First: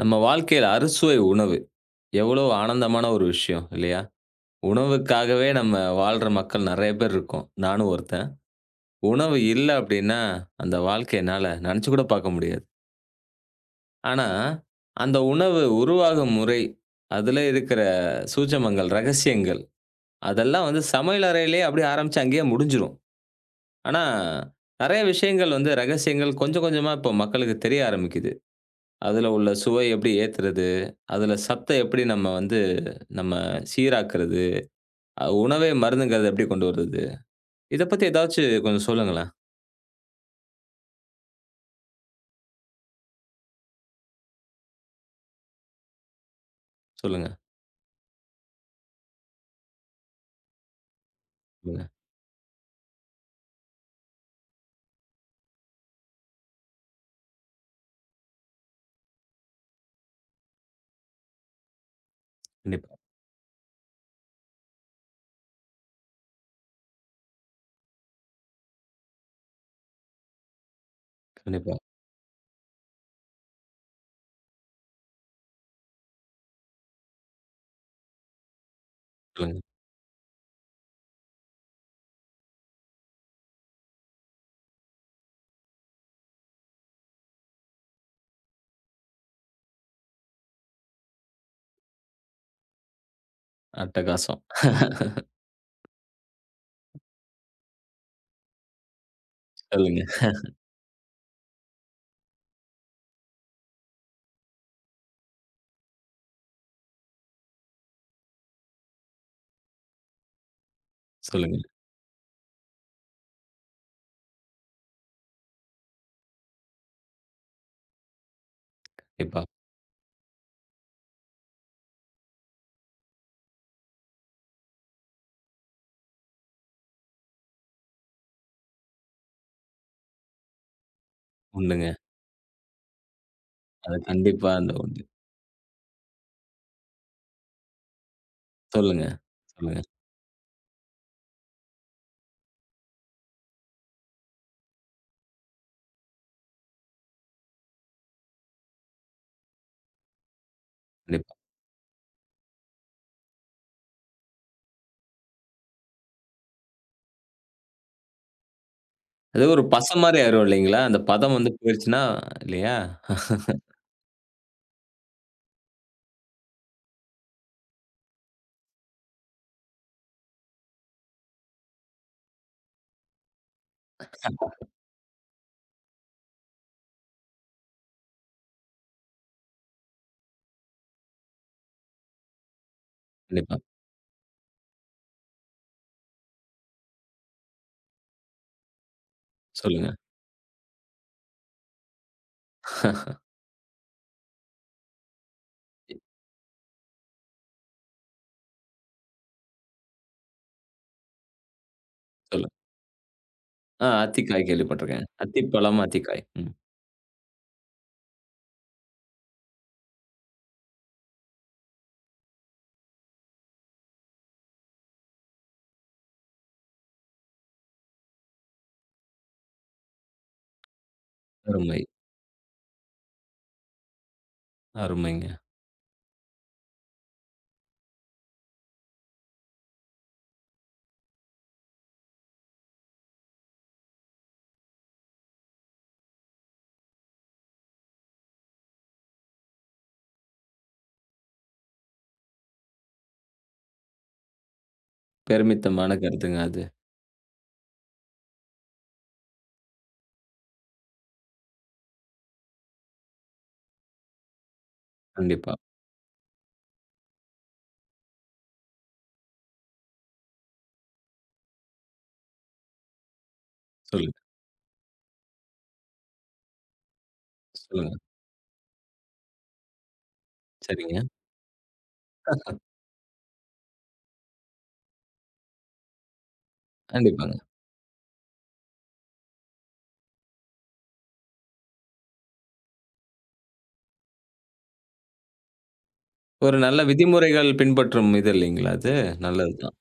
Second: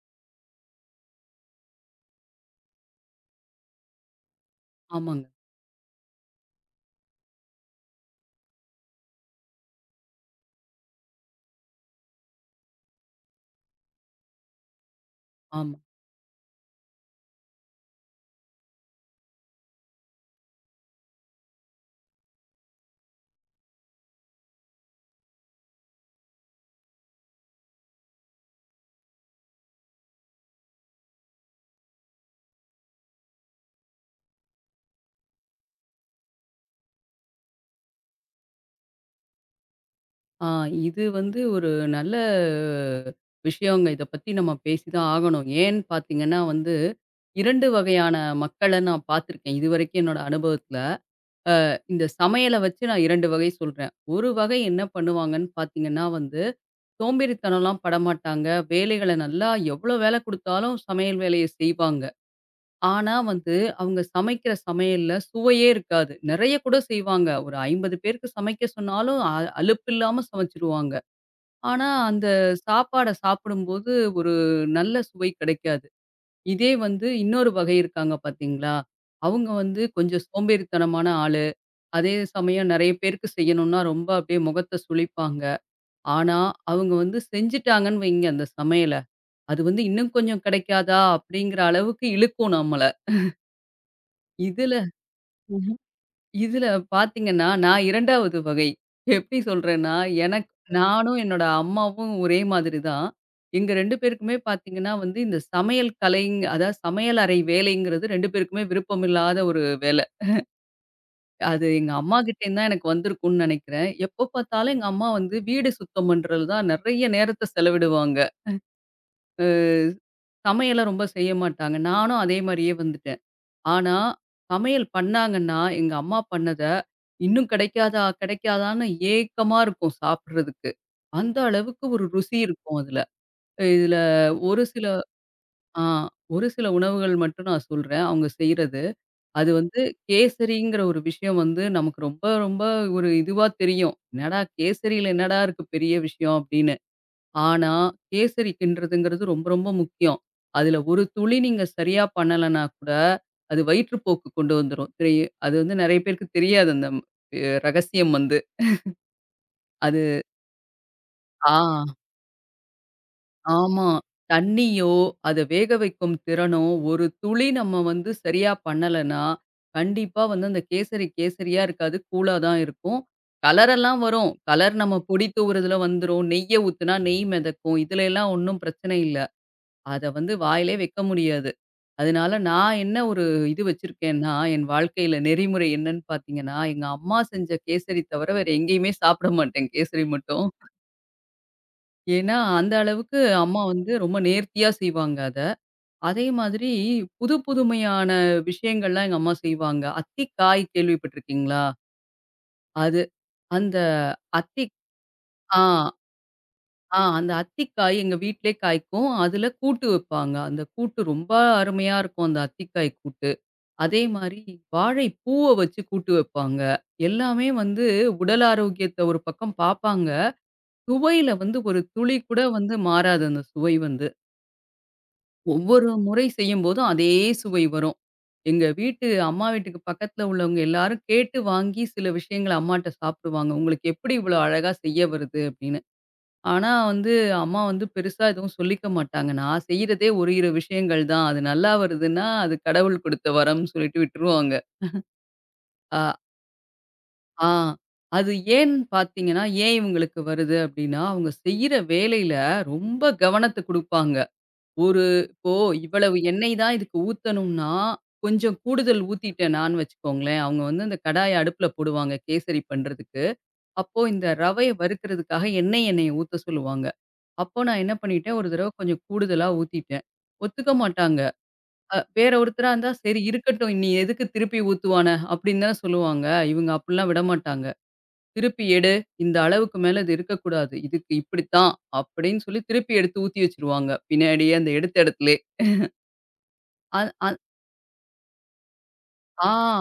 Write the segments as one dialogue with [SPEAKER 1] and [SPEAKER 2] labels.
[SPEAKER 1] நம்ம வாழ்க்கையில அறுசுவை உணவு. எவ்வளோ ஆனந்தமான ஒரு விஷயம் இல்லையா?
[SPEAKER 2] ஆமாங்க.
[SPEAKER 1] உணவுக்காகவே நம்ம வாழ்ற மக்கள் நெறைய பேர் இருக்கோம். நானும் ஒருத்தன். உணவு இல்ல அப்டின்னா, அந்த வாழ்க்கை என்னால நெனச்சு கூட பாக்க முடியாது. ஆனா, அந்த உணவு
[SPEAKER 2] ஆமா.
[SPEAKER 1] உருவாகும் முறை, அதுல இருக்கிற சூட்சமங்கள், ரகசியங்கள் அதெல்லாம் வந்து சமையல் அறையிலேயே அப்டியே ஆரம்பிச்சு அங்கேயே முடிஞ்சிரும். ஆனா, நெறைய விஷயங்கள் வந்து ரகசியங்கள் கொஞ்சம் கொஞ்சமா இப்போ மக்களுக்கு தெரிய ஆரம்பிக்குது. அதுல உள்ள சுவை எப்படி ஏத்துறது? அதுல சத்தம் எப்படி நம்ம சீராக்குறது? உணவே மருந்துங்கிறத எப்படி கொண்டு வருது? இத பத்தி ஏதாச்சு கொஞ்சம் சொல்லுங்களேன்.
[SPEAKER 2] ஆ இது வந்து ஒரு நல்ல விஷயங்க. இத பத்தி நம்ம பேசிதான் ஆகணும். ஏன்னு பார்த்தீங்கன்னா வந்து,
[SPEAKER 1] சொல்லுங்க,
[SPEAKER 2] 2 வகையான மக்கள நான் பார்த்துருக்கேன். இதுவரைக்கும் என்னோட அனுபவத்துல.
[SPEAKER 1] சொல்லுங்க.
[SPEAKER 2] இந்த சமையல வச்சு நான் 2 வகை சொல்றேன். ஒரு வகை என்ன பண்ணுவாங்கன்னு பார்த்தீங்கன்னா வந்து, சோம்பேறித்தனம்லாம் படமாட்டாங்க. வேலைகள நல்லா எவ்வளோ வேல குடுத்தாலும் சமையல் வேலைய செய்வாங்க.
[SPEAKER 1] கண்டிப்பா,
[SPEAKER 2] ஆனா வந்து, அவங்க சமைக்கிற சமையல்ல சுவையே இருக்காது. நெறைய கூட செய்வாங்க. ஒரு 50 பேருக்கு சமைக்க சொன்னாலும், அலுப்பில்லாம சமைச்சுருவாங்க.
[SPEAKER 1] கண்டிப்பா.
[SPEAKER 2] ஆனா, அந்த சாப்பாட சாப்பிடும்போது ஒரு நல்ல சுவை கிடைக்காது. இதே வந்து இன்னொரு வகை இருக்காங்க பார்த்தீங்களா? அவங்க
[SPEAKER 1] சொல்லுங்க.
[SPEAKER 2] வந்து கொஞ்சம் சோம்பேறித்தனமான ஆளு. அதே சமயம் நெறைய பேருக்கு செய்யணும்னா, ரொம்ப அப்படியே முகத்த சுளிப்பாங்க. ஆனா, அவங்க வந்து செஞ்சுட்டாங்கன்னு வைங்க அந்த சமையல, அது வந்து இன்னும் கொஞ்சம் கிடைக்காதா? அப்படிங்கிற அளவுக்கு இழுக்கும் நம்மள.
[SPEAKER 1] அட்டகாசம்.
[SPEAKER 2] இதுல இதுல பார்த்தீங்கன்னா, நான் 2வது வகை. எப்படி சொல்றேன்னா,
[SPEAKER 1] சொல்லுங்க,
[SPEAKER 2] எனக்கு நானும் என்னோட அம்மாவும் ஒரே மாதிரி தான். எங்க 2 பேருக்குமே பார்த்தீங்கன்னா வந்து, இந்த சமையல் கலைங் அதாவது சமையல் அறை வேலைங்கிறது 2 பேருக்குமே விருப்பமில்லாத ஒரு வேலை.
[SPEAKER 1] சொல்லுங்க.
[SPEAKER 2] அது எங்க அம்மா கிட்டேருந்து தான் எனக்கு வந்திருக்கும்னு நெனைக்கிறேன். எப்போ பார்த்தாலும் எங்க அம்மா வந்து வீடு சுத்தம் பண்றது தான் நெறைய நேரத்த செலவிடுவாங்க. அ
[SPEAKER 1] கண்டிப்பா.
[SPEAKER 2] சமையல ரொம்ப செய்ய மாட்டாங்க. நானும் அதே மாரியே வந்துட்டேன். ஆனா, சமையல் பண்ணாங்கன்னா, எங்க அம்மா பண்ணத, இன்னும் கிடைக்காதா, கிடைக்காதான்னு ஏக்கமா இருக்கும் சாப்பிடுறதுக்கு. அந்த அளவுக்கு
[SPEAKER 1] உண்டுங்க.
[SPEAKER 2] ஒரு ருசி இருக்கும் அதுல.
[SPEAKER 1] அது
[SPEAKER 2] இதுல
[SPEAKER 1] கண்டிப்பா
[SPEAKER 2] ஒரு
[SPEAKER 1] அந்த
[SPEAKER 2] சில
[SPEAKER 1] உண்டு.
[SPEAKER 2] ஆ ஒரு சில உணவுகள் மட்டும் நான் சொல்றேன், அவங்க செய்றது.
[SPEAKER 1] சொல்லுங்க,
[SPEAKER 2] அது
[SPEAKER 1] சொல்லுங்க.
[SPEAKER 2] வந்து கேசரிங்கிற ஒரு விஷயம் வந்து நமக்கு ரொம்ப ரொம்ப ஒரு இதுவா தெரியும். என்னடா கேசரியில என்னடா இருக்கு பெரிய விஷயம் அப்படின்னு. ஆனா, கேசரி கிண்டுறதுங்கிறது ரொம்ப, ரொம்ப முக்கியம். அதுல ஒரு
[SPEAKER 1] கண்டிப்பா.
[SPEAKER 2] துளி நீங்க சரியா பண்ணலன்னா கூட, அது வயிற்றுப்போக்கு கொண்டு வந்துரும். அது வந்து நெறைய பேருக்கு தெரியாது அந்த ரகசியம் வந்து.
[SPEAKER 1] அது ஒரு பசம் மாரி
[SPEAKER 2] அது
[SPEAKER 1] ஆயிரும் இல்லைங்களா? அந்த பதம்
[SPEAKER 2] ஆ
[SPEAKER 1] வந்து போயிருச்சுன்னா இல்லையா?
[SPEAKER 2] ஆமா. தண்ணியோ, அத வேக வைக்கும் திறனோ, ஒரு துளி நம்ம வந்து சரியா பண்ணலன்னா, கண்டிப்பா வந்து அந்த கேசரியா இருக்காது. கூலா தான் இருக்கும். கலரெல்லாம் வரும். கலர் நம்ம பொடி தூவுறதுல வந்துரும். நெய்ய ஊத்துனா நெய் மிதக்கும். இதுல எல்லாம் ஒண்ணும் பிரச்சனை இல்ல. அத வந்து வாயிலே வைக்க முடியாது. அதனால நான் என்ன ஒரு
[SPEAKER 1] கண்டிப்பா.
[SPEAKER 2] இது வச்சிருக்கேன்னா, என் வாழ்க்கையில நெறிமுறை என்னன்னு பார்த்தீங்கன்னா, எங்க அம்மா செஞ்ச கேசரி தவிர வேற எங்கேயுமே சாப்பிட மாட்டேன்
[SPEAKER 1] சொல்லுங்க.
[SPEAKER 2] கேசரி மட்டும். ஏன்னா, அந்த அளவுக்கு அம்மா வந்து ரொம்ப நேர்த்தியா செய்வாங்க அத. அதே மாதிரி புது புதுமையான விஷயங்கள்லாம் எங்க அம்மா செய்வாங்க. அத்திக்காய் கேள்விப்பட்டிருக்கீங்களா?
[SPEAKER 1] சொல்லுங்க.
[SPEAKER 2] அது அந்த
[SPEAKER 1] ஆ அத்திக்காய்
[SPEAKER 2] அத்தி
[SPEAKER 1] கேள்விப்பட்டுருக்கேன்.
[SPEAKER 2] ஆ,
[SPEAKER 1] அத்திப்பழம், அத்திக்காய். ம்.
[SPEAKER 2] ஆ அந்த அத்திக்காய் எங்க வீட்லயே காய்க்கும். அதுல கூட்டு வைப்பாங்க. அந்த கூட்டு ரொம்ப அருமையா இருக்கும் அந்த அத்திக்காய் கூட்டு. அதே மாரி வாழைப்பூவ வச்சு கூட்டு வைப்பாங்க. எல்லாமே வந்து உடல் ஆரோக்கியத்த ஒரு பக்கம் பாப்பாங்க. சுவையில வந்து
[SPEAKER 1] அருமை,
[SPEAKER 2] ஒரு துளி கூட வந்து மாறாது அந்த சுவை வந்து.
[SPEAKER 1] அருமைங்க.
[SPEAKER 2] ஒவ்வொரு முறை செய்யும்போதும் அதே சுவை வரும். எங்க வீட்டு அம்மா வீட்டுக்கு பக்கத்துல உள்ளவங்க எல்லாரும் கேட்டு வாங்கி சில விஷயங்கள அம்மாட்ட சாப்பிடுவாங்க. உங்களுக்கு எப்படி இவ்வளோ அழகா செய்ய வருது அப்படின்னு. ஆனா வந்து அம்மா வந்து பெருசா எதுவும் சொல்லிக்க மாட்டாங்க. நான் செய்றதே ஒரு இரு விஷயங்கள் தான். அது நல்லா வருதுன்னா அது கடவுள் குடுத்த வரம்னு சொல்லிட்டு விட்டுருவாங்க.
[SPEAKER 1] பெருமித்தமான
[SPEAKER 2] அ
[SPEAKER 1] கருத்துங்க அது.
[SPEAKER 2] ஆ. அது ஏன்னு பார்த்தீங்கன்னா, ஏன் இவங்களுக்கு வருது அப்டின்னா, அவங்க செய்ற வேலையில ரொம்ப கவனத்த குடுப்பாங்க. ஒரு இப்போ
[SPEAKER 1] கண்டிப்பா.
[SPEAKER 2] இவ்வளவு எண்ணெய் தான் இதுக்கு ஊத்தணும்னா, கொஞ்சம் கூடுதல் ஊத்திட்டேனான்னு வச்சுக்கோங்களேன், அவங்க வந்து அந்த கடாய அடுப்புல போடுவாங்க கேசரி பண்றதுக்கு. அப்போ
[SPEAKER 1] சொல்லுங்க,
[SPEAKER 2] இந்த ரவைய வறுக்கிறதுக்காக எண்ணெய ஊத்த சொல்லுவாங்க. அப்போ நான் என்ன
[SPEAKER 1] சொல்லுங்க.
[SPEAKER 2] பண்ணிட்டேன், ஒரு தடவ கொஞ்சம் கூடுதலா ஊத்திட்டேன். ஒத்துக்க
[SPEAKER 1] சரிங்க.
[SPEAKER 2] மாட்டாங்க. வேற ஒருத்தரா இருந்தா, "சரி இருக்கட்டும், நீ எதுக்கு திருப்பி ஊத்துவான?" அப்டின்னு தான சொல்லுவாங்க. இவங்க அப்டிலாம்
[SPEAKER 1] கண்டிப்பாங்க.
[SPEAKER 2] விடமாட்டாங்க. திருப்பி எடு. இந்த அளவுக்கு மேல இது இருக்கக்கூடாது. இதுக்கு இப்படித்தான் அப்படின்னு சொல்லி திருப்பி எடுத்து ஊத்தி வச்சுருவாங்க. பின்னாடியே அந்த எடுத்த இடத்துலயே.
[SPEAKER 1] ஒரு நல்ல
[SPEAKER 2] அ அ
[SPEAKER 1] விதிமுறைகள் பின்பற்றும் இது இல்லைங்களா அது?
[SPEAKER 2] ஆ
[SPEAKER 1] நல்லது தான்.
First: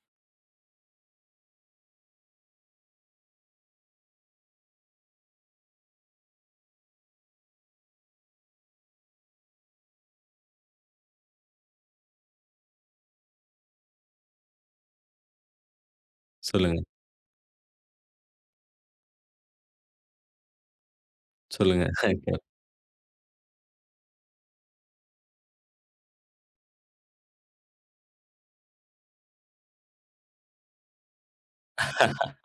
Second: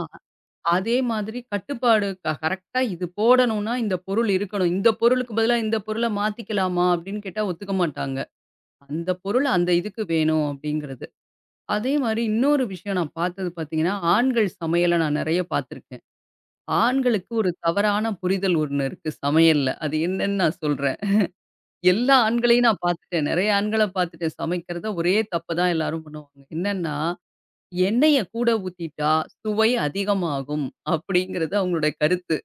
[SPEAKER 2] அதே மாதிரி கட்டுப்பாடு கரெக்ட்டா இது போடணும்னா இந்த பொருள் இருக்கணும். இந்த பொருளுக்கு பதிலா இந்த பொருள மாத்திக்கலாமா அப்படின்னு கேட்டா ஒத்துக்க மாட்டாங்க. அந்த பொருள் அந்த இதுக்கு வேணும் அப்படிங்கிறது. அதே மாரி இன்னொரு விஷயம் நான் பார்த்தது பார்த்தீங்கன்னா, ஆண்கள் சமையல நான் நெறைய பார்த்துருக்கேன்.
[SPEAKER 1] சொல்லுங்க,
[SPEAKER 2] ஆண்களுக்கு ஒரு தவறான புரிதல் ஒண்ணு இருக்கு சமையல்ல. அது என்னன்னு நான் சொல்றேன்.
[SPEAKER 1] சொல்லுங்க.
[SPEAKER 2] எல்லா ஆண்களையும் நான் பார்த்துட்டேன். நெறைய ஆண்கள பார்த்துட்டேன். சமைக்கிறத ஒரே தப்பு தான் எல்லாரும் பண்ணுவாங்க. என்னன்னா, எண்ணெய கூட ஊத்திட்டா சுவை அதிகமாகும் அப்படிங்கிறது அவங்களோட கருத்து.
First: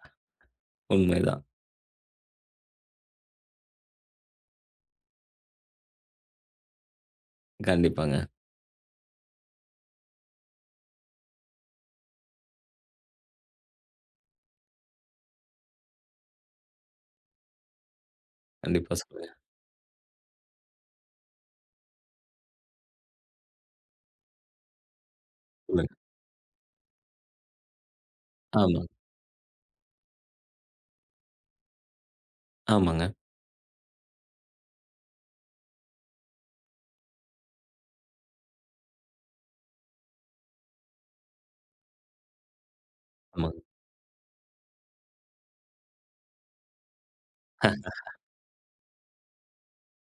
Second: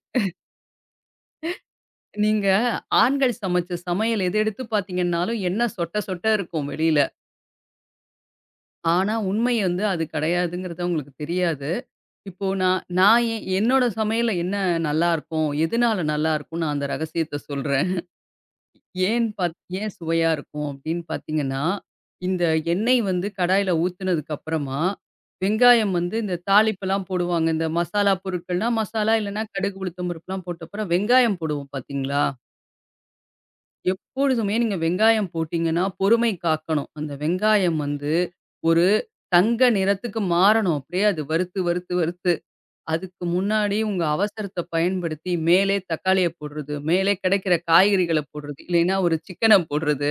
[SPEAKER 1] உண்மைதான்.
[SPEAKER 2] நீங்க ஆண்கள் சமைச்ச சமையல் எது எடுத்து பார்த்தீங்கன்னாலும் எண்ணெய் சொட்ட சொட்ட இருக்கும் வெளியில.
[SPEAKER 1] கண்டிப்பாங்க.
[SPEAKER 2] ஆனா உண்மை வந்து அது கிடையாதுங்கிறது அவங்களுக்கு தெரியாது. இப்போ நான் நான் என்னோட சமையல்ல என்ன நல்லாருக்கும்? எதுனால நல்லாருக்கும்? நான் அந்த ரகசியத்த சொல்றேன்.
[SPEAKER 1] கண்டிப்பா சொல்லுங்க.
[SPEAKER 2] ஏன் சுவையா இருக்கும் அப்படின்னு பார்த்தீங்கன்னா, இந்த எண்ணெய் வந்து கடாயில ஊத்துனதுக்கு அப்புறமா, வெங்காயம்
[SPEAKER 1] சொல்லுங்க.
[SPEAKER 2] வந்து இந்த தாளிப்பெல்லாம் போடுவாங்க. இந்த மசாலா பொருட்கள்னா
[SPEAKER 1] ஆமா.
[SPEAKER 2] மசாலா, இல்லன்னா கடுகு, உளுத்தம் பருப்புலாம் போட்ட அப்புறம் வெங்காயம் போடுவோம் பார்த்தீங்களா?
[SPEAKER 1] ஆமாங்க,
[SPEAKER 2] எப்பொழுதுமே நீங்க வெங்காயம் போட்டீங்கன்னா, பொறுமை காக்கணும். அந்த வெங்காயம் வந்து ஒரு தங்க நிறத்துக்கு மாறணும். அப்படியே அது வறுத்து, வறுத்து, வறுத்து. அதுக்கு
[SPEAKER 1] ஆமாங்க.
[SPEAKER 2] முன்னாடி உங்க அவசரத்த பயன்படுத்தி மேலே தக்காளிய போடுறது, மேலே கிடைக்கிற
[SPEAKER 1] அ
[SPEAKER 2] காய்கறிகள போடுறது, இல்லைன்னா ஒரு சிக்கன போடுறது.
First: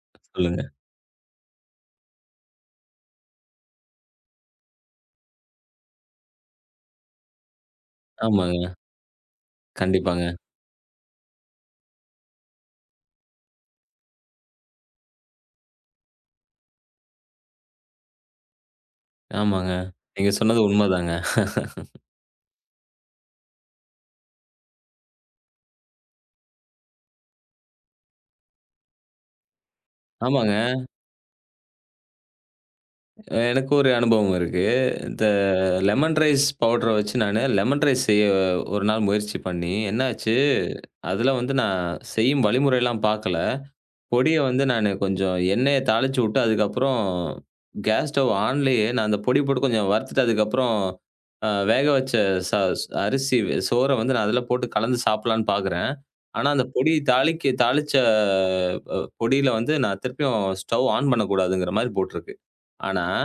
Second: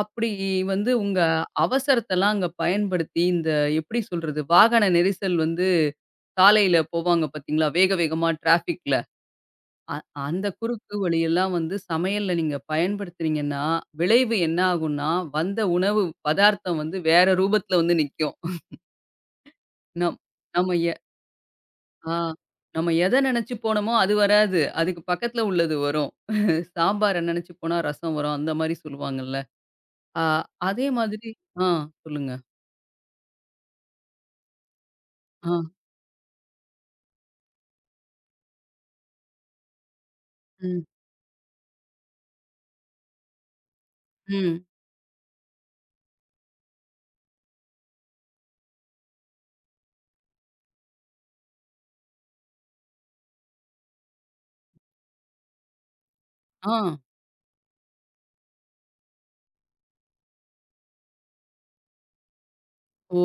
[SPEAKER 2] அப்படி
[SPEAKER 1] சொல்லுங்க.
[SPEAKER 2] வந்து உங்க அவசரத்தெல்லாம் அங்க பயன்படுத்தி, இந்த எப்படி சொல்றது? வாகன நெரிசல் வந்து சாலையில போவாங்க பார்த்தீங்களா? வேக வேகமா
[SPEAKER 1] ஆமாங்க.
[SPEAKER 2] டிராஃபிக்ல. அ
[SPEAKER 1] கண்டிப்பாங்க.
[SPEAKER 2] அந்த குறுக்கு வழியெல்லாம் வந்து சமையல்ல நீங்க பயன்படுத்துனீங்கன்னா, விளைவு என்ன ஆகும்னா, வந்த உணவு பதார்த்தம் வந்து வேற ரூபத்துல வந்து நிக்கும்.
[SPEAKER 1] ஆமாங்க.
[SPEAKER 2] நம்
[SPEAKER 1] நீங்க சொன்னது
[SPEAKER 2] நம்ம எ
[SPEAKER 1] உண்மதாங்க.
[SPEAKER 2] ஆ நம்ம எத நெனச்சு போனோமோ அது வராது. அதுக்கு பக்கத்துல உள்ளது வரும். சாம்பார நெனச்சு போனா ரசம் வரும். அந்த மாரி சொல்லுவாங்கல்ல. ஆ
[SPEAKER 1] ஆமாங்க.
[SPEAKER 2] அதே மாதிரி ஆ சொல்லுங்க.
[SPEAKER 1] எனக்கு ஒரு அனுபவம் இருக்கு. இந்த
[SPEAKER 2] ஆ.
[SPEAKER 1] லெமன் ரைஸ் பவுடர வச்சு நானு லெமன் ரைஸ் செய்ய ஒரு நாள் முயற்சி பண்ணி, என்னாச்சு,
[SPEAKER 2] ம்.
[SPEAKER 1] அதுல வந்து நான் செய்யும் வழிமுறைலாம் பார்க்கல. பொடிய
[SPEAKER 2] ம்.
[SPEAKER 1] வந்து நானு கொஞ்சம் எண்ணெய தாளிச்சு விட்டு, அதுக்கப்புறம் கேஸ் ஸ்டவ் ஆன்லயே நான் அந்த பொடி போட்டு கொஞ்சம் வறுத்துட்டு, அதுக்கப்புறம் வேக வச்ச ச அரிசி சோற வந்து நான் அதில போட்டு கலந்து சாப்பிடலான்னு பார்க்குறேன். ஆனா, அந்த
[SPEAKER 2] ஆ.
[SPEAKER 1] பொடி தாளிச்ச பொடியில வந்து நான் திருப்பியும் ஸ்டவ் ஆன் பண்ணக்கூடாதுங்கிற மாரி போட்டிருக்கு. ஆனா,
[SPEAKER 2] ஓ!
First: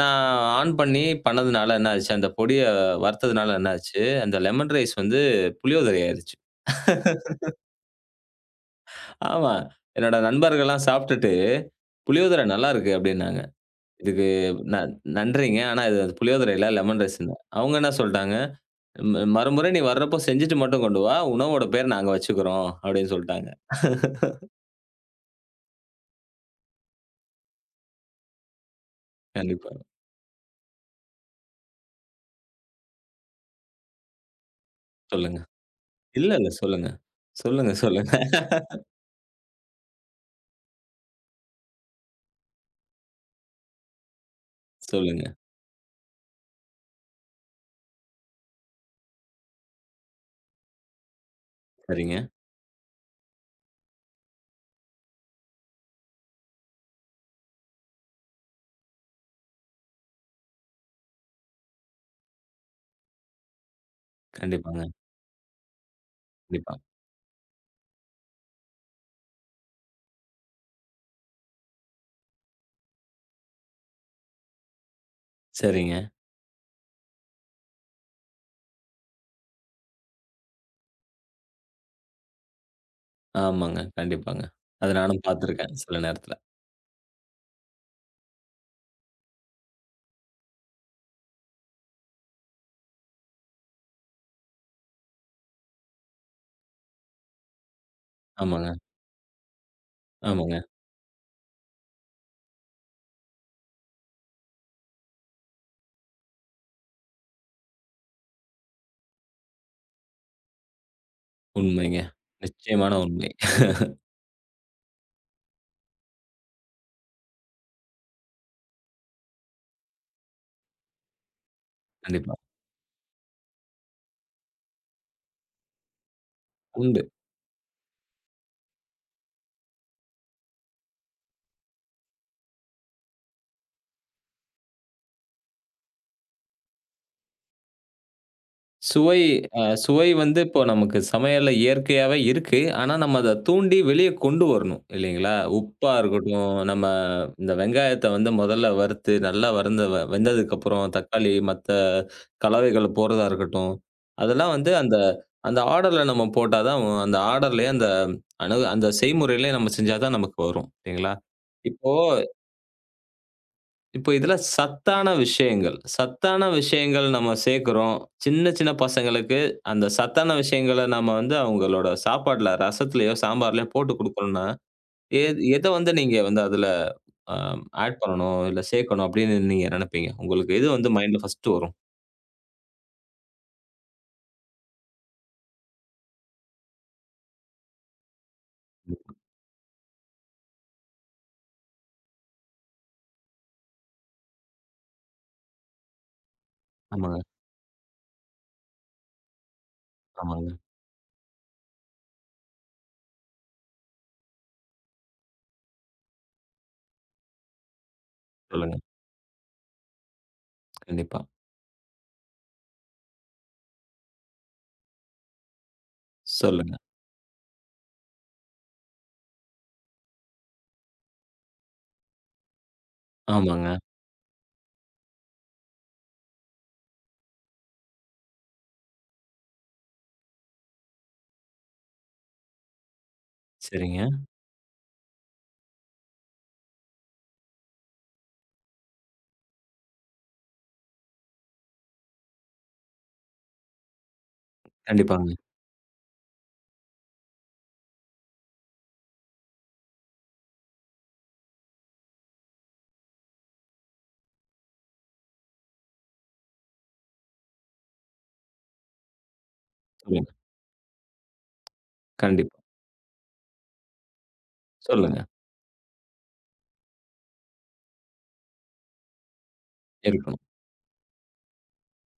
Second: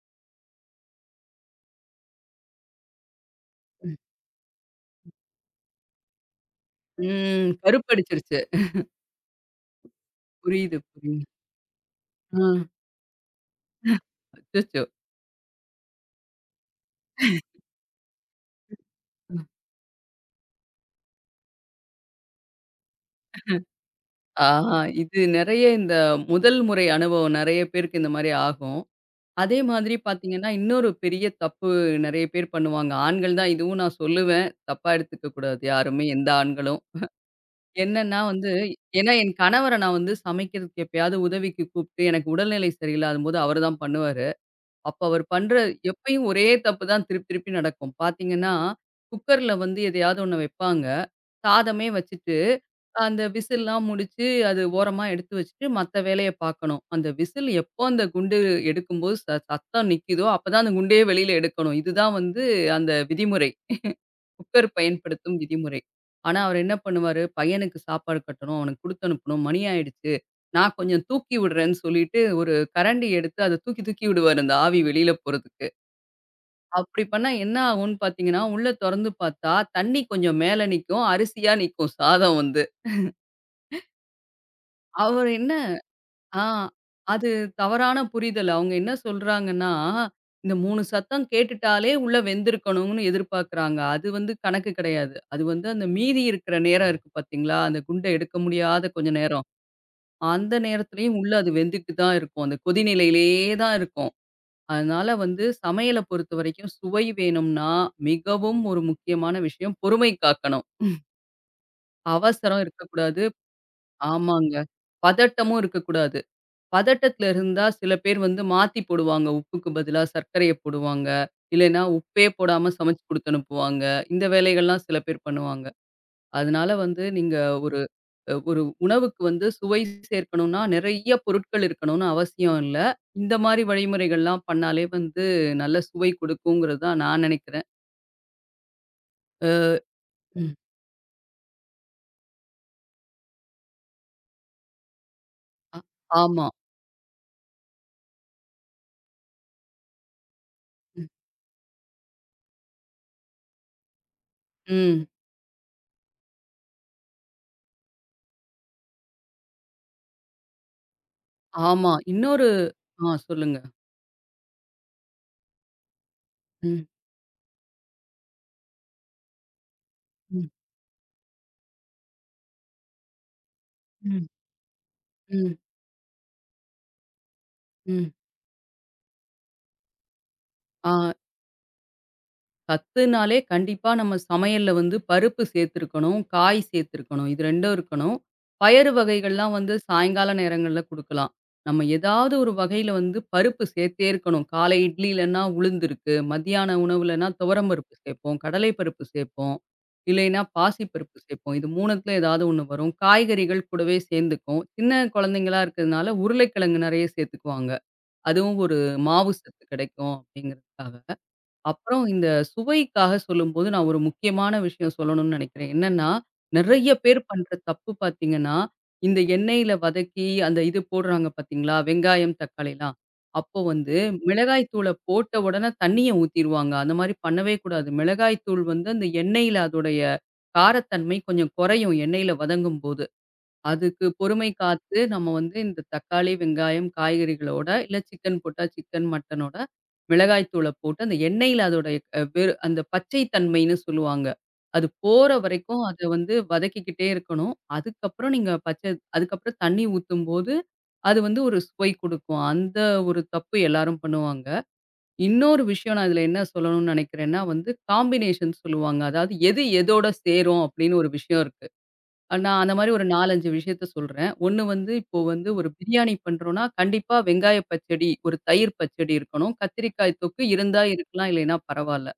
[SPEAKER 1] நான் ஆன் பண்ணதுனால என்ன ஆச்சு, அந்த பொடிய வறுத்ததுனால என்ன
[SPEAKER 2] ம்.
[SPEAKER 1] ஆச்சு, அந்த லெமன் ரைஸ் வந்து புளியோதரை ஆயிருச்சு.
[SPEAKER 2] ம். கருப்படிச்சிருச்சு.
[SPEAKER 1] ஆமா. என்னோட
[SPEAKER 2] புரியுது,
[SPEAKER 1] நண்பர்கள்லாம்
[SPEAKER 2] புரியுது.
[SPEAKER 1] சாப்பிட்டுட்டு, புளியோதரை
[SPEAKER 2] ஆ.
[SPEAKER 1] நல்லாருக்கு அப்டின்னாங்க. இதுக்கு ந
[SPEAKER 2] அச்சச்சோ!
[SPEAKER 1] நன்றிங்க. ஆனா இது அது புளியோதரை இல்ல, லெமன் ரைஸ்ன்னு. அவங்க என்ன சொல்ட்டாங்க,
[SPEAKER 2] ம்.
[SPEAKER 1] மறுமுறை நீ வர்றப்போ செஞ்சுட்டு மட்டும் கொண்டு வா. உணவோட பேர் நாங்க வச்சுக்கிறோம்." அப்படின்னு சொல்ட்டாங்க.
[SPEAKER 2] ஆ இது நெறைய இந்த முதல் முறை அனுபவம் நெறைய பேருக்கு இந்த மாரி ஆகும். அதே
[SPEAKER 1] கண்டிப்பா.
[SPEAKER 2] மாதிரி பார்த்தீங்கன்னா, இன்னொரு பெரிய தப்பு நெறைய பேர் பண்ணுவாங்க. ஆண்கள் தான் இதுவும் நான் சொல்லுவேன். தப்பா எடுத்துக்க
[SPEAKER 1] சொல்லுங்க.
[SPEAKER 2] கூடாது யாருமே, எந்த
[SPEAKER 1] இல்ல, இல்ல.
[SPEAKER 2] ஆண்களும்.
[SPEAKER 1] சொல்லுங்க. சொல்லுங்க, சொல்லுங்க.
[SPEAKER 2] என்னன்னா வந்து ஏன்னா என் கணவர நான் வந்து சமைக்கிறதுக்கு எப்பயாவது உதவிக்கு கூப்ட்டு, எனக்கு உடல்நிலை சரியில்லாதம்போது அவரு தான் பண்ணுவாரு. அப்ப அவர்
[SPEAKER 1] சொல்லுங்க.
[SPEAKER 2] பண்ற எப்பயும் ஒரே தப்பு தான் திருப்பி திருப்பி நடக்கும். பார்த்தீங்கன்னா, குக்கர்ல வந்து எதையாவது ஒண்ணு வைப்பாங்க. சாதமே
[SPEAKER 1] சரிங்க.
[SPEAKER 2] வச்சுட்டு, அந்த விசில்லாம் முடிச்சு, அது ஓரமா எடுத்து வச்சுட்டு, மத்த வேலைய பார்க்கணும். அந்த விசில் எப்போ அந்த குண்டு எடுக்கும்போது சத்தம் நிக்குதோ, அப்பதான் அந்த குண்டையே வெளியில எடுக்கணும். இதுதான் வந்து அந்த விதிமுறை. குக்கர்
[SPEAKER 1] கண்டிப்பாங்க.
[SPEAKER 2] பயன்படுத்தும் விதிமுறை. ஆனா, அவரு என்ன
[SPEAKER 1] கண்டிப்பா.
[SPEAKER 2] பண்ணுவாரு, பையனுக்கு சாப்பாடு கட்டணும், அவனுக்கு குடுத்து அனுப்பணும், மணி ஆயிடுச்சு. நான் கொஞ்சம் தூக்கி விடுறேன்னு சொல்லிட்டு, ஒரு கரண்டி எடுத்து அத தூக்கி தூக்கி விடுவாரு, அந்த ஆவி வெளியில போறதுக்கு.
[SPEAKER 1] சரிங்க.
[SPEAKER 2] அப்படி பண்ணா என்ன ஆகும்ன்னு பார்த்தீங்கன்னா, உள்ள தொறந்து பார்த்தா, தண்ணி கொஞ்சம் மேல நிக்கும். அரிசியா நிக்கும் சாதம் வந்து.
[SPEAKER 1] ஆமாங்க. கண்டிப்பாங்க. அத நானும்
[SPEAKER 2] அவர் என்ன
[SPEAKER 1] பார்த்துருக்கேன் சில நேரத்துல.
[SPEAKER 2] ஆ அது தவறான புரிதல். அவங்க என்ன சொல்றாங்கன்னா, இந்த 3 சத்தம் கேட்டுட்டாலே உள்ள வெந்திருக்கணும்னு எதிர்பார்க்குறாங்க. அது வந்து கணக்கு கிடையாது. அது வந்து அந்த மீதி இருக்கிற நேரம் இருக்கு பார்த்தீங்களா, அந்த குண்ட எடுக்க
[SPEAKER 1] ஆமாங்க,
[SPEAKER 2] முடியாத கொஞ்ச நேரம். அந்த
[SPEAKER 1] ஆமாங்க.
[SPEAKER 2] நேரத்திலயும் உள்ள அது வெந்துட்டு தான் இருக்கும். அந்த கொதிநிலையிலேயே தான் இருக்கும். அதனால வந்து சமையல பொறுத்தவரைக்கும் சுவை வேணும்னா, மிகவும் ஒரு முக்கியமான விஷயம் பொறுமை காக்கணும்.
[SPEAKER 1] உண்மைங்க.
[SPEAKER 2] அவசரம்
[SPEAKER 1] நிச்சயமான
[SPEAKER 2] இருக்கக்கூடாது.
[SPEAKER 1] உண்மை.
[SPEAKER 2] ஆமாங்க. பதட்டமும் இருக்கக்கூடாது. பதட்டத்துல இருந்தா சில பேர் வந்து மாத்தி போடுவாங்க. உப்புக்கு பதிலா சர்க்கரைய போடுவாங்க. இல்லைன்னா உப்பே
[SPEAKER 1] கண்டிப்பா.
[SPEAKER 2] போடாம சமைச்சு குடுத்து அனுப்புவாங்க. இந்த வேலைகள்லாம் சில பேர் பண்ணுவாங்க. அதனால
[SPEAKER 1] உண்மை.
[SPEAKER 2] வந்து நீங்க ஒரு ஒரு உணவுக்கு வந்து சுவை சேர்க்கணும்னா, நிறைய பொருட்கள் இருக்கணும்னு அவசியம் இல்ல. இந்த மாரி வழிமுறைகள்லாம் பண்ணாலே வந்து நல்ல சுவை கொடுக்குங்கிறது தான் நான் நினைக்கிறேன்.
[SPEAKER 1] சுவை சுவை வந்து
[SPEAKER 2] ம்.
[SPEAKER 1] இப்போ நமக்கு சமையல்ல இயற்கையாவே இருக்கு. ஆனா, நம்ம அத தூண்டி வெளிய கொண்டு வரணும் இல்லைங்களா?
[SPEAKER 2] அ
[SPEAKER 1] உப்பா
[SPEAKER 2] ஆமா.
[SPEAKER 1] இருக்கட்டும், நம்ம இந்த வெங்காயத்த வந்து முதல்ல வறுத்து நல்லா வறுந்த வெந்ததுக்கப்புறம்
[SPEAKER 2] ம்.
[SPEAKER 1] தக்காளி, மத்த கலவைகள் போடுறதா இருக்கட்டும், அதெல்லாம் வந்து அந்த
[SPEAKER 2] ம்.
[SPEAKER 1] அந்த ஆர்டர்ல நம்ம போட்டா தான் அந்த ஆர்டர்லயே அந்த செய்முறையிலயே நம்ம செஞ்சா தான் நமக்கு வரும் இல்லைங்களா? இப்போ
[SPEAKER 2] ஆமா. இன்னொரு சொல்லுங்க.
[SPEAKER 1] இப்போ இதுல சத்தான விஷயங்கள், சத்தான
[SPEAKER 2] ம்.
[SPEAKER 1] விஷயங்கள் நம்ம சேர்க்கிறோம். சின்ன, சின்ன பசங்களுக்கு அந்த சத்தான
[SPEAKER 2] ம்.
[SPEAKER 1] விஷயங்கள நம்ம வந்து அவங்களோட சாப்பாட்ல, ரசத்துலயோ, சாம்பார்லயோ போட்டு
[SPEAKER 2] ம்.
[SPEAKER 1] குடுக்கணும்னா, எ
[SPEAKER 2] ம்.
[SPEAKER 1] எத வந்து நீங்க வந்து அதுல அ ஆட்
[SPEAKER 2] ம்.
[SPEAKER 1] பண்ணணும், இல்ல சேர்க்கணும் அப்படின்னு நீங்க நினைப்பீங்க? உங்களுக்கு எது வந்து
[SPEAKER 2] ஆ.
[SPEAKER 1] மைண்ட்ல ஃபர்ஸ்ட்டு வரும்?
[SPEAKER 2] சத்துனாலே கண்டிப்பா நம்ம சமையல்ல வந்து பருப்பு சேர்த்துருக்கணும், காய் சேர்த்துருக்கணும். இது 2ம் இருக்கணும். பயறு வகைகள்லாம் வந்து சாயங்கால நேரங்கள்ல குடுக்கலாம். நம்ம ஏதாவது ஒரு வகையில வந்து பருப்பு சேர்த்தே இருக்கணும். காலை இட்லிலன்னா உளுந்து இருக்கு. மதியான
[SPEAKER 1] ஆமாங்க,
[SPEAKER 2] உணவுலன்னா துவரம் பருப்பு சேர்ப்போம், கடலை பருப்பு சேர்ப்போம். இல்லைன்னா
[SPEAKER 1] ஆமாங்க.
[SPEAKER 2] பாசி பருப்பு சேர்ப்போம். இது 3த்துல ஏதாவது ஒண்ணு வரும். காய்கறிகள் கூடவே சேர்ந்துக்கும். சின்ன குழந்தைங்களா இருக்கிறதுனால உருளைக்கிழங்கு நெறைய சேர்த்துக்குவாங்க. அதுவும்
[SPEAKER 1] சொல்லுங்க.
[SPEAKER 2] ஒரு மாவு சத்து கிடைக்கும் அப்படிங்கிறதுக்காக.
[SPEAKER 1] கண்டிப்பா.
[SPEAKER 2] அப்புறம் இந்த சுவைக்காக சொல்லும்போது, நான் ஒரு முக்கியமான விஷயம் சொல்லணும்னு நெனைக்கிறேன். என்னன்னா,
[SPEAKER 1] சொல்லுங்க.
[SPEAKER 2] நெறைய பேர் பண்ற தப்பு பார்த்தீங்கன்னா, இந்த எண்ணெயில வதக்கி அந்த இது போடுறாங்க பார்த்தீங்களா? வெங்காயம், தக்காளிலாம். அப்போ
[SPEAKER 1] ஆமாங்க.
[SPEAKER 2] வந்து மிளகாய் தூள போட்ட உடனே தண்ணிய ஊத்திருவாங்க. அந்த மாரி பண்ணவே கூடாது. மிளகாய் தூள் வந்து அந்த எண்ணெயில அதோடைய காரத்தன்மை கொஞ்சம் குறையும் எண்ணெயில வதங்கும்போது.
[SPEAKER 1] சரிங்க.
[SPEAKER 2] அதுக்கு பொறுமை காத்து நம்ம வந்து இந்த தக்காளி, வெங்காயம், காய்கறிகளோட இல்ல சிக்கன் போட்டா சிக்கன், மட்டனோட மிளகாய் தூள போட்டு அந்த எண்ணெயில அதோட அ வெறு அந்த பச்சை தன்மைன்னு சொல்லுவாங்க. அது போற
[SPEAKER 1] கண்டிப்பாங்க.
[SPEAKER 2] வரைக்கும் அத வந்து வதக்கிக்கிட்டே இருக்கணும். அதுக்கப்புறம் நீங்க பச்சை அதுக்கப்புறம் தண்ணி ஊத்தும்போது, அது வந்து ஒரு சுவை குடுக்கும். அந்த ஒரு தப்பு எல்லாரும் பண்ணுவாங்க. இன்னொரு விஷயம் நான் இதுல என்ன சொல்லணும்னு நெனைக்கிறேன்னா வந்து காம்பினேஷன் சொல்லுவாங்க. அதாவது எது எதோட
[SPEAKER 1] சொல்லுங்க.
[SPEAKER 2] சேரும் அப்படின்னு ஒரு விஷயம் இருக்கு.
[SPEAKER 1] கண்டிப்பா.
[SPEAKER 2] நான் அந்த மாரி ஒரு 4, 5 விஷயத்த சொல்றேன். ஒண்ணு வந்து இப்போ
[SPEAKER 1] சொல்லுங்க.
[SPEAKER 2] வந்து ஒரு பிரியாணி பண்றோம்னா, கண்டிப்பா வெங்காய பச்சடி, ஒரு தயிர் பச்சடி இருக்கணும். கத்திரிக்காய்
[SPEAKER 1] இருக்கணும்.
[SPEAKER 2] தொக்கு இருந்தா இருக்கலாம், இல்லைன்னா பரவால்ல.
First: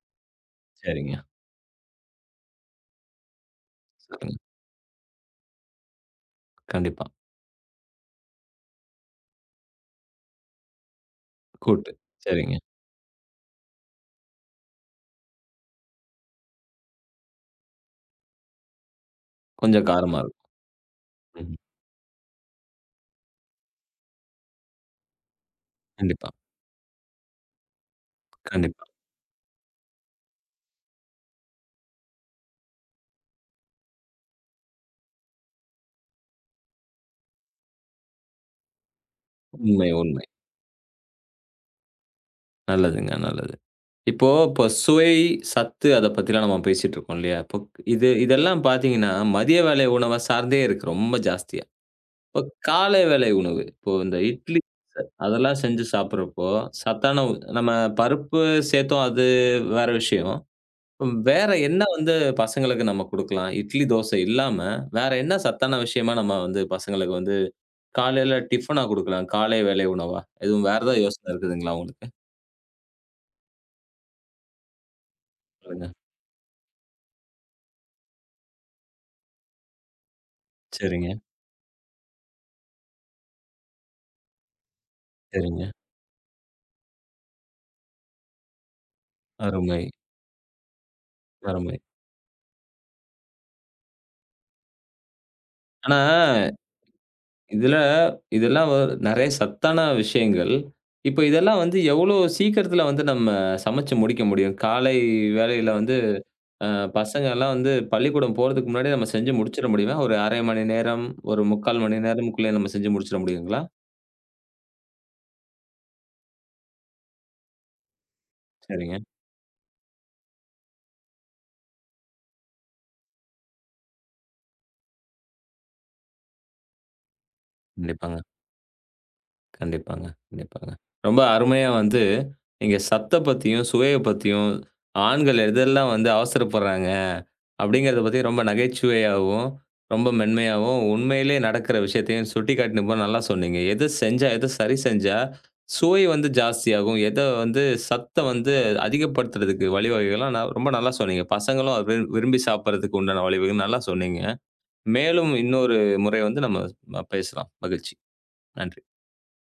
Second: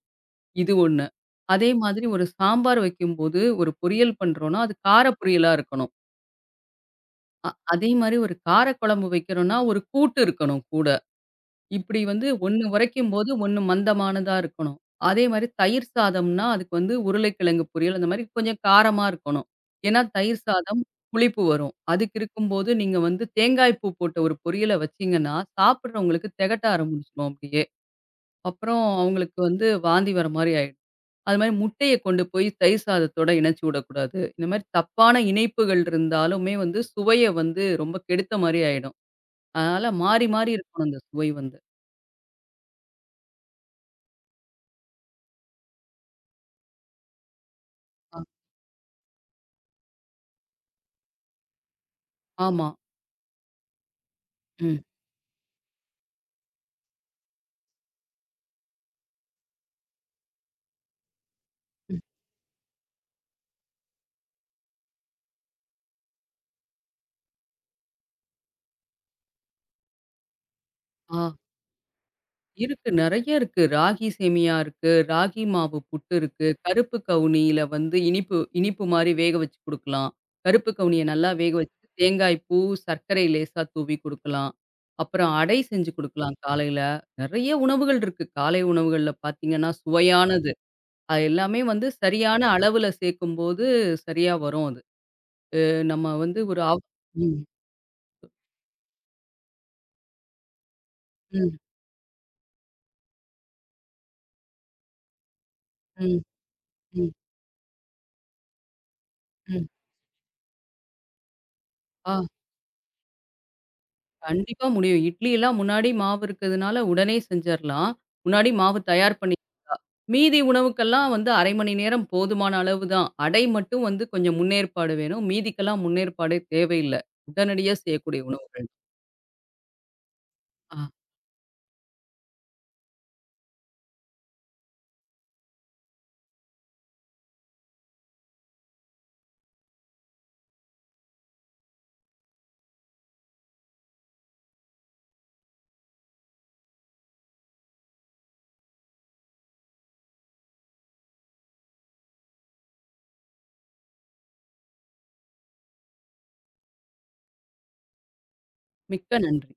[SPEAKER 2] இது ஒண்ணு.
[SPEAKER 1] சரிங்க.
[SPEAKER 2] அதே மாதிரி ஒரு சாம்பார் வைக்கும்போது, ஒரு பொரியல்
[SPEAKER 1] சொல்லுங்க.
[SPEAKER 2] பண்றோம்னா, அது கார பொரியலா இருக்கணும்.
[SPEAKER 1] கண்டிப்பா.
[SPEAKER 2] அதே மாரி ஒரு கார குழம்பு வைக்கிறோம்னா, ஒரு கூட்டு இருக்கணும் கூட.
[SPEAKER 1] கூட்டு.
[SPEAKER 2] இப்படி வந்து
[SPEAKER 1] சரிங்க.
[SPEAKER 2] 1 உரைக்கும்போது 1 மந்தமானதா இருக்கணும். அதே மாரி தயிர் சாதம்னா, அதுக்கு வந்து உருளைக்கிழங்கு பொரியல் அந்த மாரி கொஞ்சம் காரமா இருக்கணும்.
[SPEAKER 1] கொஞ்சம்
[SPEAKER 2] ஏன்னா
[SPEAKER 1] காரமா இருக்கும்.
[SPEAKER 2] தயிர் சாதம் புளிப்பு
[SPEAKER 1] ம்.
[SPEAKER 2] வரும். அதுக்கு இருக்கும்போது நீங்க வந்து தேங்காய் பூ போட்ட ஒரு பொரியல வச்சீங்கன்னா,
[SPEAKER 1] கண்டிப்பா,
[SPEAKER 2] சாப்பிடுறவங்களுக்கு
[SPEAKER 1] ம்.
[SPEAKER 2] திகட்ட ஆரம்பிச்சுரும் அப்படியே. அப்புறம்
[SPEAKER 1] கண்டிப்பா.
[SPEAKER 2] அவங்களுக்கு வந்து வாந்தி வர மாரி ஆயிடும். அது மாரி முட்டைய கொண்டு போய் தயிர் சாதத்தோட இணைச்சு விடக்கூடாது. இந்த மாரி தப்பான இணைப்புகள் இருந்தாலுமே வந்து சுவைய வந்து ரொம்ப கெடுத்த மாரி ஆயிடும்.
[SPEAKER 1] உண்மை,
[SPEAKER 2] அதனால
[SPEAKER 1] உண்மை.
[SPEAKER 2] மாறி மாறி இருக்கணும் அந்த சுவை வந்து.
[SPEAKER 1] நல்லதுங்க, நல்லது. இப்போ இப்போ சுவை, சத்து அத பத்திலாம் நம்ம பேசிட்டு இருக்கோம் இல்லையா? இப்போ
[SPEAKER 2] அ
[SPEAKER 1] இதெல்லாம் பார்த்தீங்கன்னா, மதிய வேளை உணவ சார்ந்தே இருக்கு ரொம்ப ஜாஸ்தியா. இப்போ
[SPEAKER 2] ஆமா.
[SPEAKER 1] காலை வேளை உணவு, இப்போ இந்த இட்லி
[SPEAKER 2] ம்.
[SPEAKER 1] அதெல்லாம் செஞ்சு சாப்பிடுறப்போ, சத்தான நம்ம பருப்பு சேர்த்தோம் அது வேற விஷயம். வேற என்ன
[SPEAKER 2] ம்.
[SPEAKER 1] வந்து பசங்களுக்கு நம்ம குடுக்கலாம்? இட்லி, தோசை இல்லாம, வேற என்ன சத்தான விஷயமா நம்ம வந்து பசங்களுக்கு வந்து காலையில டிஃபனா குடுக்கலாம்? காலை வேளை உணவா? எதுவும் வேற ஏதாவது
[SPEAKER 2] ஆ.
[SPEAKER 1] யோசனை இருக்குதுங்களா உங்களுக்கு?
[SPEAKER 2] இருக்கு. நெறைய இருக்கு. ராகி சேமியா இருக்கு. ராகி மாவு
[SPEAKER 1] சொல்லுங்க.
[SPEAKER 2] புட்டு இருக்கு. கருப்பு கவுனியில வந்து இனிப்பு இனிப்பு மாரி வேக வச்சு குடுக்கலாம். கருப்பு கவுனிய
[SPEAKER 1] சரிங்க,
[SPEAKER 2] நல்லா வேக வச்சு தேங்காய் பூ, சர்க்கரை லேசா தூவி குடுக்கலாம். அப்புறம் அடை
[SPEAKER 1] சரிங்க.
[SPEAKER 2] செஞ்சு குடுக்கலாம் காலையில. நெறைய உணவுகள் இருக்கு. காலை உணவுகள்ல பார்த்தீங்கன்னா,
[SPEAKER 1] அருமை,
[SPEAKER 2] சுவையானது. அது எல்லாமே
[SPEAKER 1] அருமை.
[SPEAKER 2] வந்து சரியான அளவுல சேர்க்கும்போது சரியா வரும் அது.
[SPEAKER 1] ஆனா,
[SPEAKER 2] நம்ம வந்து ஒரு ம்.
[SPEAKER 1] இதுல இதெல்லாம் நெறைய சத்தான விஷயங்கள். இப்ப
[SPEAKER 2] ம்.
[SPEAKER 1] இதெல்லாம் வந்து எவ்வளோ சீக்கிரத்துல வந்து நம்ம சமைச்சு முடிக்க முடியும்? காலை வேளையில வந்து
[SPEAKER 2] ம்.
[SPEAKER 1] அ
[SPEAKER 2] ம்.
[SPEAKER 1] பசங்கலாம் வந்து பள்ளிக்கூடம் போறதுக்கு முன்னாடி நம்ம செஞ்சு
[SPEAKER 2] ம்.
[SPEAKER 1] முடிச்சிட முடியுமா? ஒரு 1/2 மணி நேரம், ஒரு 3/4 மணி
[SPEAKER 2] ஆ.
[SPEAKER 1] நேரமுக்குள்ளயே நம்ம செஞ்சு முடிச்சிட முடியுங்களா?
[SPEAKER 2] கண்டிப்பா முடியும். இட்லிலாம் முன்னாடி மாவு இருக்கிறதுனால உடனே செஞ்சர்லாம். முன்னாடி மாவு
[SPEAKER 1] சரிங்க.
[SPEAKER 2] தயார் பண்ணி மீதி உணவுக்கெல்லாம் வந்து 1/2 மணி நேரம் போதுமான அளவு தான். அடை மட்டும் வந்து கொஞ்சம் முன்னேற்பாடு வேணும். மீதிக்கெல்லாம் முன்னேற்பாடே தேவையில்ல. உடனடியா
[SPEAKER 1] கண்டிப்பாங்க.
[SPEAKER 2] செய்யக்கூடிய உணவுகள்.
[SPEAKER 1] கண்டிப்பாங்க, கண்டிப்பாங்க.
[SPEAKER 2] ஆ
[SPEAKER 1] ரொம்ப அருமையா வந்து, நீங்க சத்த பத்தியும், சுவைய பத்தியும், ஆண்கள் எதெல்லாம் வந்து அவசரப்படுறாங்க, அப்படிங்கிறத பத்தி ரொம்ப நகைச்சுவையாவும், ரொம்ப மென்மையாவும், உண்மையிலே நடக்கிற விஷயத்தையும் சுட்டிக்காட்டின போது நல்லா சொன்னீங்க. எத செஞ்சா, எத சரி செஞ்சா, சுவை வந்து ஜாஸ்தியாகும். எத வந்து சத்த வந்து அதிகப்படுத்துறதுக்கு வழிவகைகள்லாம் நான் ரொம்ப நல்லா சொன்னீங்க. பசங்களும் அது விரும்பி சாப்பிடுறதுக்கு உண்டான வழிவகைகள் நல்லா சொன்னீங்க. மேலும் இன்னொரு முறை வந்து நம்ம பேசலாம். மகிழ்ச்சி. நன்றி.
[SPEAKER 2] மிக்க நன்றி.